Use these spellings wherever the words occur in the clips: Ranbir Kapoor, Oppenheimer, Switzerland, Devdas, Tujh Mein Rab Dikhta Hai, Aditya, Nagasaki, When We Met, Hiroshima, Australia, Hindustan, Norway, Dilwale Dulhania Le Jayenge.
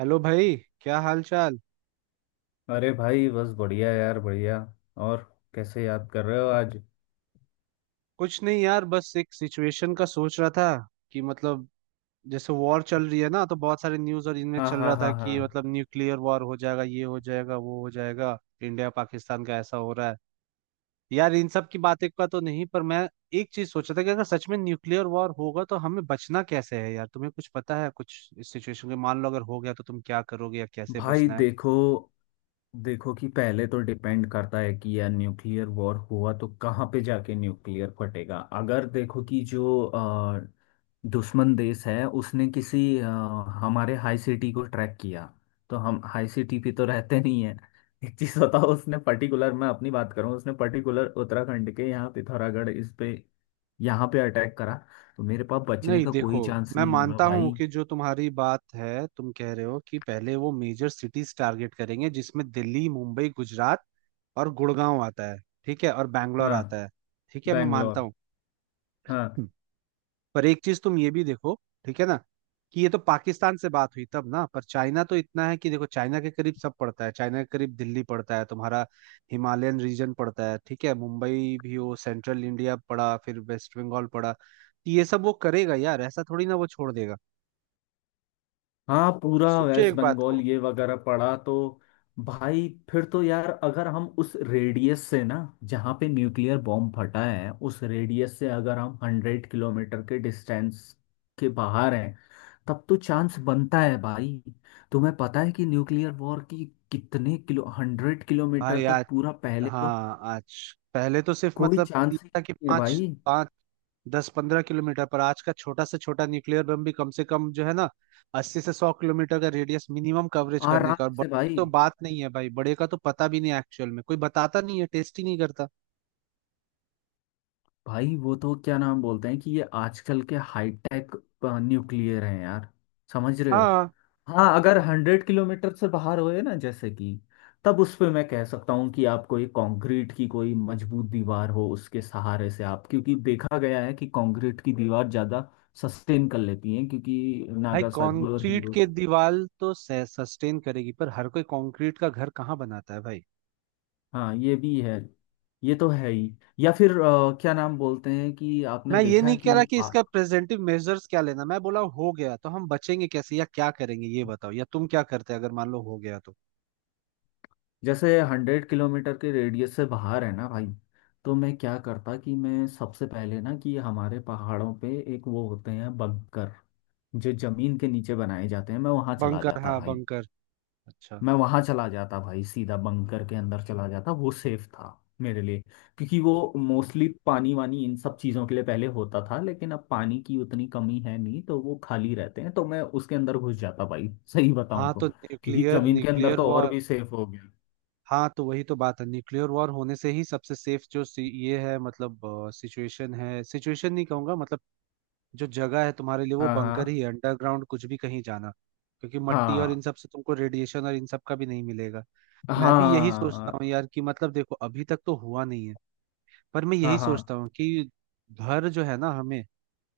Hello भाई। क्या हाल चाल। अरे भाई, बस बढ़िया यार, बढ़िया। और कैसे याद कर रहे हो आज? कुछ नहीं यार, बस एक सिचुएशन का सोच रहा था कि मतलब जैसे वॉर चल रही है ना, तो बहुत सारे न्यूज़ और इनमें हाँ चल हाँ रहा था हाँ हाँ। कि मतलब न्यूक्लियर वॉर हो जाएगा, ये हो जाएगा, वो हो जाएगा। इंडिया पाकिस्तान का ऐसा हो रहा है। यार इन सब की बातें का तो नहीं, पर मैं एक चीज सोच रहा था कि अगर सच में न्यूक्लियर वॉर होगा तो हमें बचना कैसे है। यार तुम्हें कुछ पता है कुछ इस सिचुएशन के? मान लो अगर हो गया तो तुम क्या करोगे या कैसे भाई बचना है? देखो, देखो कि पहले तो डिपेंड करता है कि यार न्यूक्लियर वॉर हुआ तो कहाँ पे जाके न्यूक्लियर फटेगा। अगर देखो कि जो दुश्मन देश है उसने किसी हमारे हाई सिटी को ट्रैक किया, तो हम हाई सिटी पे तो रहते नहीं है। एक चीज बताओ, उसने पर्टिकुलर, मैं अपनी बात करूँ, उसने पर्टिकुलर उत्तराखंड के यहाँ पिथौरागढ़ इस पे, यहाँ पे अटैक करा, तो मेरे पास बचने नहीं, का देखो, कोई चांस मैं नहीं होगा मानता हूं भाई। कि जो तुम्हारी बात है, तुम कह रहे हो कि पहले वो मेजर सिटीज टारगेट करेंगे जिसमें दिल्ली, मुंबई, गुजरात और गुड़गांव आता है। ठीक है। और बैंगलोर हाँ। आता है। ठीक है, मैं बैंगलोर। मानता हूँ। हाँ। हम्म। पर एक चीज तुम ये भी देखो, ठीक है ना, कि ये तो पाकिस्तान से बात हुई तब ना। पर चाइना तो इतना है कि देखो, चाइना के करीब सब पड़ता है, चाइना के करीब दिल्ली पड़ता है, तुम्हारा हिमालयन रीजन पड़ता है, ठीक है। मुंबई भी वो सेंट्रल इंडिया पड़ा, फिर वेस्ट बंगाल पड़ा। तो ये सब वो करेगा यार, ऐसा थोड़ी ना वो छोड़ देगा। हाँ, पूरा सोचो वेस्ट एक बात बंगाल को। ये वगैरह पड़ा तो। भाई फिर तो यार, अगर हम उस रेडियस से ना, जहाँ पे न्यूक्लियर बॉम्ब फटा है, उस रेडियस से अगर हम 100 किलोमीटर के डिस्टेंस के बाहर हैं, तब तो चांस बनता है भाई। तुम्हें पता है कि न्यूक्लियर वॉर की कितने किलो, 100 किलोमीटर भाई आज, तक पूरा, पहले तो हाँ आज, पहले तो सिर्फ कोई मतलब 3 चांस ही था कि नहीं है 5, भाई। 5 10 15 किलोमीटर। पर आज का छोटा से छोटा न्यूक्लियर बम भी कम से कम जो है ना 80 से 100 किलोमीटर का रेडियस मिनिमम कवरेज करने आराम का। और से बड़े की भाई। तो बात नहीं है भाई, बड़े का तो पता भी नहीं, एक्चुअल में कोई बताता नहीं है, टेस्ट ही नहीं करता। भाई वो तो क्या नाम बोलते हैं कि ये आजकल के हाईटेक न्यूक्लियर हैं यार, समझ रहे हो। हाँ। हाँ, अगर 100 किलोमीटर से बाहर होए ना, जैसे कि, तब उस पे मैं कह सकता हूँ कि आप कोई कंक्रीट की कोई मजबूत दीवार हो उसके सहारे से आप, क्योंकि देखा गया है कि कंक्रीट की दीवार ज़्यादा सस्टेन कर लेती है, क्योंकि भाई नागासाकी और कंक्रीट हीरो। के दीवार तो सस्टेन करेगी, पर हर कोई कंक्रीट का घर कहाँ बनाता है भाई? हाँ ये भी है, ये तो है ही। या फिर क्या नाम बोलते हैं कि आपने मैं ये देखा नहीं है कह कि रहा कि इसका प्रेजेंटिव मेजर्स क्या लेना। मैं बोला हो गया तो हम बचेंगे कैसे या क्या करेंगे, ये बताओ। या तुम क्या करते अगर मान लो हो गया तो? जैसे 100 किलोमीटर के रेडियस से बाहर है ना भाई, तो मैं क्या करता कि मैं सबसे पहले ना कि हमारे पहाड़ों पे एक वो होते हैं बंकर, जो जमीन के नीचे बनाए जाते हैं, मैं वहां चला बंकर, जाता हाँ भाई। बंकर। अच्छा। मैं वहां चला जाता भाई सीधा बंकर के अंदर, चला जाता। वो सेफ था मेरे लिए, क्योंकि वो मोस्टली पानी वानी इन सब चीजों के लिए पहले होता था, लेकिन अब पानी की उतनी कमी है नहीं तो वो खाली रहते हैं, तो मैं उसके अंदर घुस जाता भाई, सही बताऊं हाँ तो। तो क्योंकि न्यूक्लियर, जमीन के अंदर न्यूक्लियर तो और वॉर। भी सेफ हो गया। हाँ, तो वही तो बात है, न्यूक्लियर वॉर होने से ही सबसे सेफ जो ये है, मतलब सिचुएशन है, सिचुएशन नहीं कहूंगा, मतलब जो जगह है तुम्हारे लिए वो हाँ बंकर हाँ। ही है, अंडरग्राउंड कुछ भी कहीं जाना, क्योंकि मट्टी और हाँ इन सब से तुमको रेडिएशन और इन सब का भी नहीं मिलेगा। मैं भी यही हाँ। सोचता हूँ यार कि मतलब देखो, अभी तक तो हुआ नहीं है, पर मैं हाँ यही हाँ। सोचता हूँ कि घर जो है ना हमें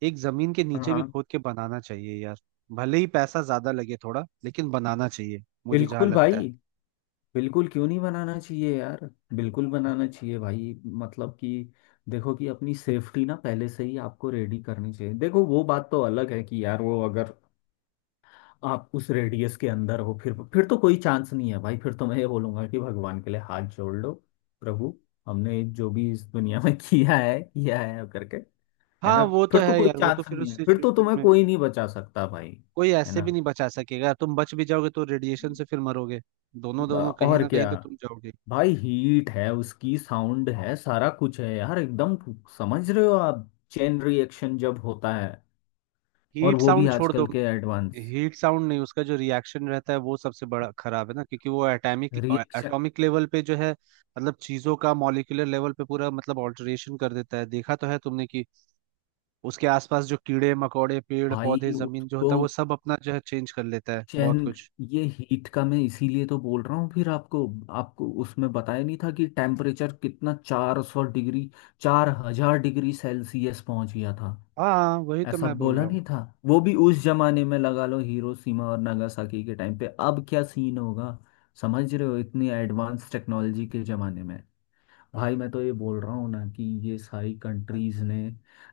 एक जमीन के हाँ नीचे भी हाँ। खोद के बनाना चाहिए यार। भले ही पैसा ज्यादा लगे थोड़ा, लेकिन बनाना चाहिए, मुझे जहां बिल्कुल लगता है। भाई, बिल्कुल क्यों नहीं बनाना चाहिए यार, बिल्कुल बनाना चाहिए भाई। मतलब कि देखो कि अपनी सेफ्टी ना पहले से ही आपको रेडी करनी चाहिए। देखो वो बात तो अलग है कि यार वो अगर आप उस रेडियस के अंदर हो, फिर तो कोई चांस नहीं है भाई, फिर तो मैं ये बोलूंगा कि भगवान के लिए हाथ जोड़ लो प्रभु, हमने जो भी इस दुनिया में किया है करके। है हाँ ना, वो तो फिर तो है कोई यार, वो तो चांस फिर नहीं उस है, फिर तो सिचुएशन तुम्हें में कोई नहीं बचा सकता भाई। कोई है ऐसे भी ना, नहीं बचा सकेगा। तुम बच भी जाओगे तो रेडिएशन से फिर मरोगे। दोनों दोनों कहीं और ना क्या। कहीं तो तुम जाओगे। भाई हीट है, उसकी साउंड है, सारा कुछ है यार एकदम। समझ रहे हो, आप चेन रिएक्शन जब होता है, और हीट वो भी साउंड छोड़ दो। आजकल के एडवांस हीट साउंड नहीं, उसका जो रिएक्शन रहता है वो सबसे बड़ा खराब है ना, क्योंकि वो एटॉमिक रिएक्शन। एटॉमिक लेवल पे जो है, मतलब चीजों का मॉलिक्यूलर लेवल पे पूरा मतलब ऑल्टरेशन कर देता है। देखा तो है तुमने कि उसके आसपास जो कीड़े मकोड़े पेड़ पौधे भाई जमीन जो उसको होता है, वो सब अपना जो है चेंज कर लेता है बहुत चेन, कुछ। ये हीट का मैं इसीलिए तो बोल रहा हूँ। फिर आपको, आपको उसमें बताया नहीं था कि टेम्परेचर कितना 400 डिग्री, 4000 डिग्री सेल्सियस पहुंच गया था, हाँ हाँ, वही तो ऐसा मैं बोल बोला रहा हूँ। नहीं था। वो भी उस जमाने में लगा लो हिरोशिमा और नागासाकी के टाइम पे, अब क्या सीन होगा, समझ रहे हो, इतनी एडवांस टेक्नोलॉजी के जमाने में। भाई मैं तो ये बोल रहा हूँ ना कि ये सारी कंट्रीज ने,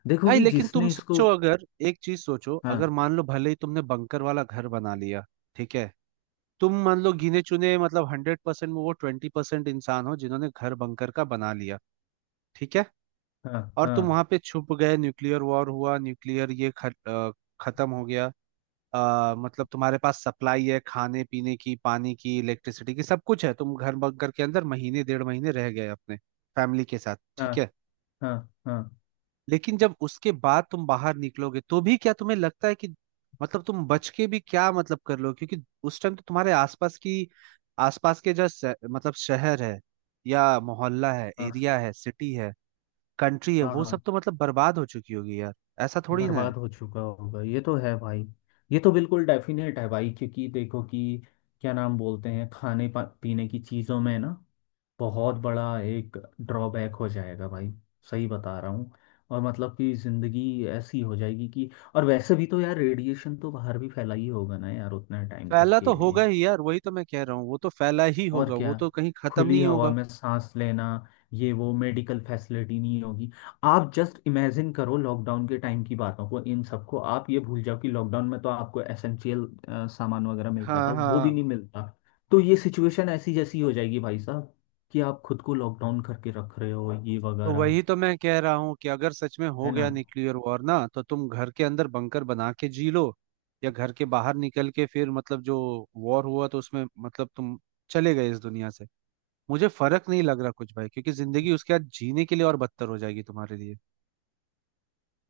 देखो भाई कि लेकिन तुम जिसने इसको। सोचो, अगर एक चीज सोचो, अगर हाँ मान लो भले ही तुमने बंकर वाला घर बना लिया, ठीक है, तुम मान लो गिने चुने मतलब 100% में वो 20% इंसान हो जिन्होंने घर बंकर का बना लिया, ठीक है, हाँ। और तुम हाँ वहां पे छुप गए, न्यूक्लियर वॉर हुआ, न्यूक्लियर ये खत्म हो गया। मतलब तुम्हारे पास सप्लाई है खाने पीने की, पानी की, इलेक्ट्रिसिटी की, सब कुछ है, तुम घर बंकर के अंदर महीने डेढ़ महीने रह गए अपने फैमिली के साथ, हाँ। ठीक है। हाँ हाँ। लेकिन जब उसके बाद तुम बाहर निकलोगे तो भी क्या तुम्हें लगता है कि मतलब तुम बच के भी क्या मतलब कर लो? क्योंकि उस टाइम तो तुम्हारे आसपास की, आसपास के जो मतलब शहर है या मोहल्ला है, हाँ एरिया है, सिटी है, कंट्री है, हाँ, वो सब हाँ, तो मतलब बर्बाद हो चुकी होगी यार। ऐसा थोड़ी ना है। बर्बाद हो चुका होगा ये तो है भाई। ये तो बिल्कुल डेफिनेट है भाई, क्योंकि देखो कि क्या नाम बोलते हैं, खाने पीने की चीज़ों में ना बहुत बड़ा एक ड्रॉबैक हो जाएगा भाई, सही बता रहा हूँ। और मतलब कि ज़िंदगी ऐसी हो जाएगी कि, और वैसे भी तो यार रेडिएशन तो बाहर भी फैला ही होगा ना यार, उतना टाइम तक फैला के तो लिए। होगा ही यार, वही तो मैं कह रहा हूँ, वो तो फैला ही और होगा, क्या, वो तो कहीं खत्म खुली नहीं हवा होगा। में सांस लेना, ये वो मेडिकल फैसिलिटी नहीं होगी। आप जस्ट इमेजिन करो लॉकडाउन के टाइम की बातों को इन सबको, आप ये भूल जाओ कि लॉकडाउन में तो आपको एसेंशियल सामान वगैरह मिलता था, हाँ। वो भी हाँ नहीं मिलता। तो ये सिचुएशन ऐसी जैसी हो जाएगी भाई साहब कि आप खुद को लॉकडाउन करके रख रहे हो ये तो वगैरह। वही तो मैं कह रहा हूँ कि अगर सच में हो है ना, गया न्यूक्लियर वॉर ना, तो तुम घर के अंदर बंकर बना के जी लो, या घर के बाहर निकल के फिर मतलब जो वॉर हुआ तो उसमें मतलब तुम चले गए इस दुनिया से, मुझे फर्क नहीं लग रहा कुछ भाई, क्योंकि जिंदगी उसके बाद जीने के लिए और बदतर हो जाएगी तुम्हारे लिए।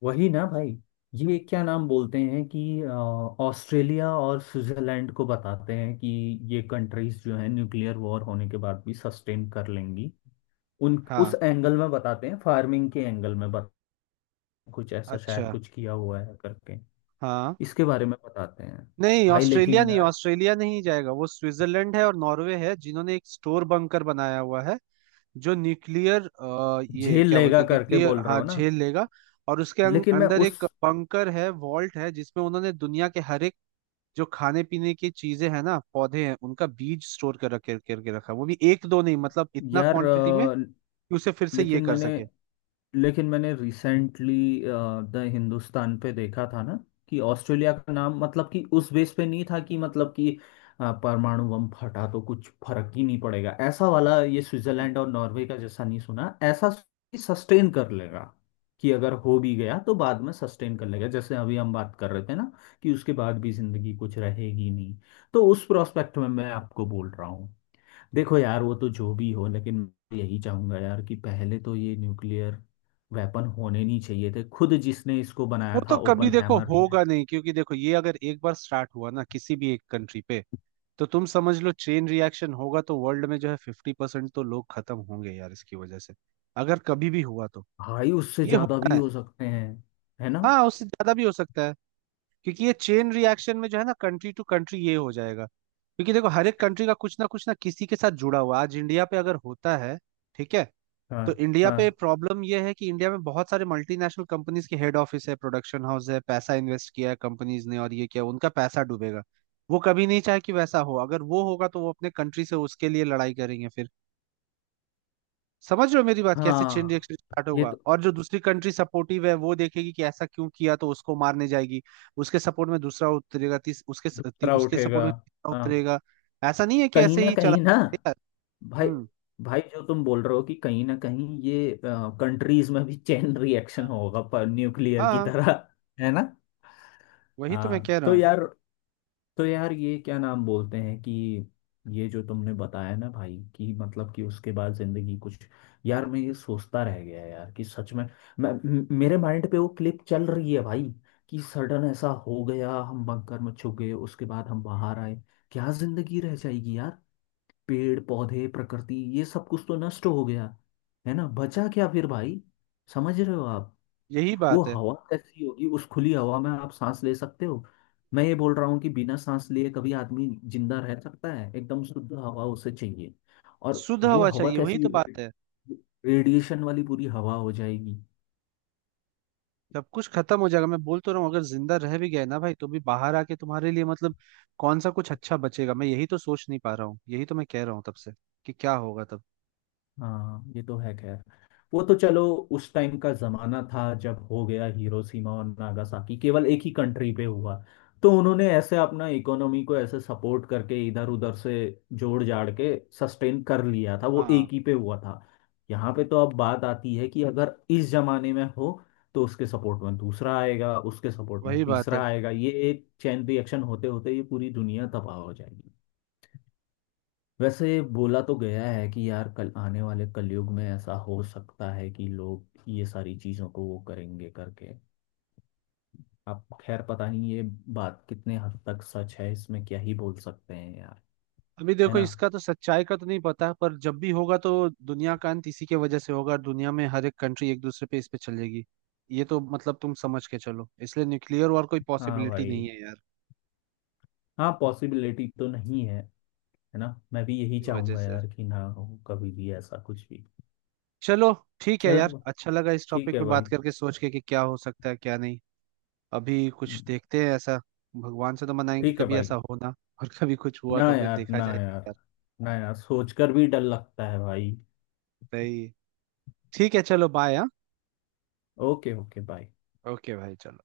वही ना भाई। ये क्या नाम बोलते हैं कि ऑस्ट्रेलिया और स्विट्जरलैंड को बताते हैं कि ये कंट्रीज जो है न्यूक्लियर वॉर होने के बाद भी सस्टेन कर लेंगी। उन, हाँ। उस एंगल में बताते हैं, फार्मिंग के एंगल में बताते हैं, कुछ ऐसा अच्छा। शायद कुछ किया हुआ है करके, हाँ। इसके बारे में बताते हैं। नहीं, भाई लेकिन ऑस्ट्रेलिया नहीं, यार, ऑस्ट्रेलिया नहीं जाएगा, वो स्विट्जरलैंड है और नॉर्वे है जिन्होंने एक स्टोर बंकर बनाया हुआ है जो न्यूक्लियर, ये झेल क्या लेगा बोलते हैं, करके न्यूक्लियर, बोल रहे हाँ, हो ना। झेल लेगा। और उसके लेकिन मैं अंदर उस, एक बंकर है, वॉल्ट है, जिसमें उन्होंने दुनिया के हर एक जो खाने पीने की चीजें हैं ना, पौधे हैं, उनका बीज स्टोर कर रखे करके रखा है। वो भी एक दो नहीं, मतलब इतना यार क्वांटिटी में कि उसे फिर से ये लेकिन कर मैंने, सके। लेकिन मैंने रिसेंटली द हिंदुस्तान पे देखा था ना कि ऑस्ट्रेलिया का नाम मतलब कि उस बेस पे नहीं था कि मतलब कि परमाणु बम फटा तो कुछ फर्क ही नहीं पड़ेगा ऐसा वाला। ये स्विट्जरलैंड और नॉर्वे का जैसा नहीं सुना ऐसा सस्टेन कर लेगा, कि अगर हो भी गया तो बाद में सस्टेन कर लेगा, जैसे अभी हम बात कर रहे थे ना कि उसके बाद भी जिंदगी कुछ रहेगी नहीं, तो उस प्रोस्पेक्ट में मैं आपको बोल रहा हूँ। देखो यार वो तो जो भी हो, लेकिन मैं यही चाहूंगा यार कि पहले तो ये न्यूक्लियर वेपन होने नहीं चाहिए थे, खुद जिसने इसको वो बनाया था तो कभी ओपन देखो हैमर। होगा नहीं, क्योंकि देखो ये अगर एक बार स्टार्ट हुआ ना किसी भी एक कंट्री पे, तो तुम समझ लो चेन रिएक्शन होगा, तो वर्ल्ड में जो है 50% तो लोग खत्म होंगे यार इसकी वजह से। अगर कभी भी हुआ तो भाई उससे ये ज्यादा भी होना है। हो सकते हैं, है ना। हाँ, उससे ज्यादा भी हो सकता है, क्योंकि ये चेन रिएक्शन में जो है ना, कंट्री टू कंट्री ये हो जाएगा। क्योंकि देखो हर एक कंट्री का कुछ ना किसी के साथ जुड़ा हुआ। आज इंडिया पे अगर होता है, ठीक है, हाँ तो इंडिया हाँ। पे प्रॉब्लम यह है कि इंडिया में बहुत सारे मल्टीनेशनल कंपनीज के हेड ऑफिस है, प्रोडक्शन हाउस है, पैसा इन्वेस्ट किया है कंपनीज ने, और ये क्या उनका पैसा डूबेगा। वो कभी नहीं चाहे कि वैसा हो। अगर वो होगा तो वो अपने कंट्री से उसके लिए लड़ाई करेंगे फिर। समझ रहे हो मेरी बात, कैसे चेन हाँ। रिएक्शन स्टार्ट ये होगा? तो, और जो दूसरी कंट्री सपोर्टिव है वो देखेगी कि ऐसा क्यों किया, तो उसको मारने जाएगी। उसके सपोर्ट में दूसरा उतरेगा, तीस उसके स- ती, दूसरा उसके उठेगा। सपोर्ट में तीसरा हाँ, उतरेगा। ऐसा नहीं है कि कहीं ऐसे ना ही चला। कहीं ना। भाई, हम्म। भाई जो तुम बोल रहे हो कि कहीं ना कहीं ये कंट्रीज में भी चेन रिएक्शन हाँ। होगा, पर न्यूक्लियर की हाँ, तरह। है ना। वही तो मैं हाँ, कह रहा तो हूँ। यार, तो यार ये क्या नाम बोलते हैं कि ये जो तुमने बताया ना भाई, कि मतलब कि उसके बाद जिंदगी कुछ, यार मैं ये सोचता रह गया यार कि सच में, मैं मेरे माइंड पे वो क्लिप चल रही है भाई, कि सडन ऐसा हो गया, हम बंकर में छुप गए, उसके बाद हम बाहर आए, क्या जिंदगी रह जाएगी यार। पेड़ पौधे प्रकृति ये सब कुछ तो नष्ट हो गया, है ना, बचा क्या फिर भाई, समझ रहे हो आप। यही वो बात है। हवा कैसी होगी, उस खुली हवा में आप सांस ले सकते हो? मैं ये बोल रहा हूँ कि बिना सांस लिए कभी आदमी जिंदा रह सकता है? एकदम शुद्ध हवा उसे चाहिए। और शुद्ध वो हवा हवा चाहिए, वही कैसी, तो बात है। रेडिएशन वाली पूरी हवा हो जाएगी। सब कुछ खत्म हो जाएगा। मैं बोल तो रहा हूँ, अगर जिंदा रह भी गए ना भाई, तो भी बाहर आके तुम्हारे लिए मतलब कौन सा कुछ अच्छा बचेगा? मैं यही तो सोच नहीं पा रहा हूँ, यही तो मैं कह रहा हूँ तब से, कि क्या होगा तब। हाँ ये तो है खैर। वो तो चलो, उस टाइम का जमाना था जब हो गया हिरोशिमा और नागासाकी, केवल एक ही कंट्री पे हुआ, तो उन्होंने ऐसे अपना इकोनॉमी को ऐसे सपोर्ट करके इधर उधर से जोड़ जाड़ के सस्टेन कर लिया था। वो हाँ एक ही पे हुआ था। यहाँ पे तो अब बात आती है कि अगर इस जमाने में हो, तो उसके सपोर्ट में दूसरा आएगा, उसके सपोर्ट में वही बात है। तीसरा आएगा, ये एक चैन रिएक्शन होते होते ये पूरी दुनिया तबाह हो जाएगी। वैसे बोला तो गया है कि यार कल आने वाले कलयुग में ऐसा हो सकता है कि लोग ये सारी चीज़ों को वो करेंगे करके। अब खैर पता नहीं ये बात कितने हद तक सच है, इसमें क्या ही बोल सकते हैं यार। अभी है देखो ना। इसका तो सच्चाई का तो नहीं पता, पर जब भी होगा तो दुनिया का अंत इसी के वजह से होगा, और दुनिया में हर एक कंट्री एक दूसरे पे इस पे चलेगी। ये तो मतलब तुम समझ के चलो, इसलिए न्यूक्लियर वॉर कोई हाँ पॉसिबिलिटी नहीं भाई, है यार, हाँ पॉसिबिलिटी तो नहीं है, है ना। मैं भी यही की वजह चाहूंगा से। यार कि ना हो कभी भी ऐसा कुछ भी। चलो, ठीक है यार, चलो अच्छा लगा इस ठीक टॉपिक है पे भाई, बात करके सोच के कि क्या हो सकता है क्या नहीं। अभी कुछ देखते हैं ऐसा। भगवान से तो मनाएंगे ठीक कि है कभी भाई। ऐसा हो ना। और कभी कुछ हुआ ना तो फिर यार, देखा ना जाएगा यार, यार। ना यार, सोचकर भी डर लगता है भाई। सही है। ठीक है, चलो, बाय हाँ। Okay okay bye. ओके भाई चलो।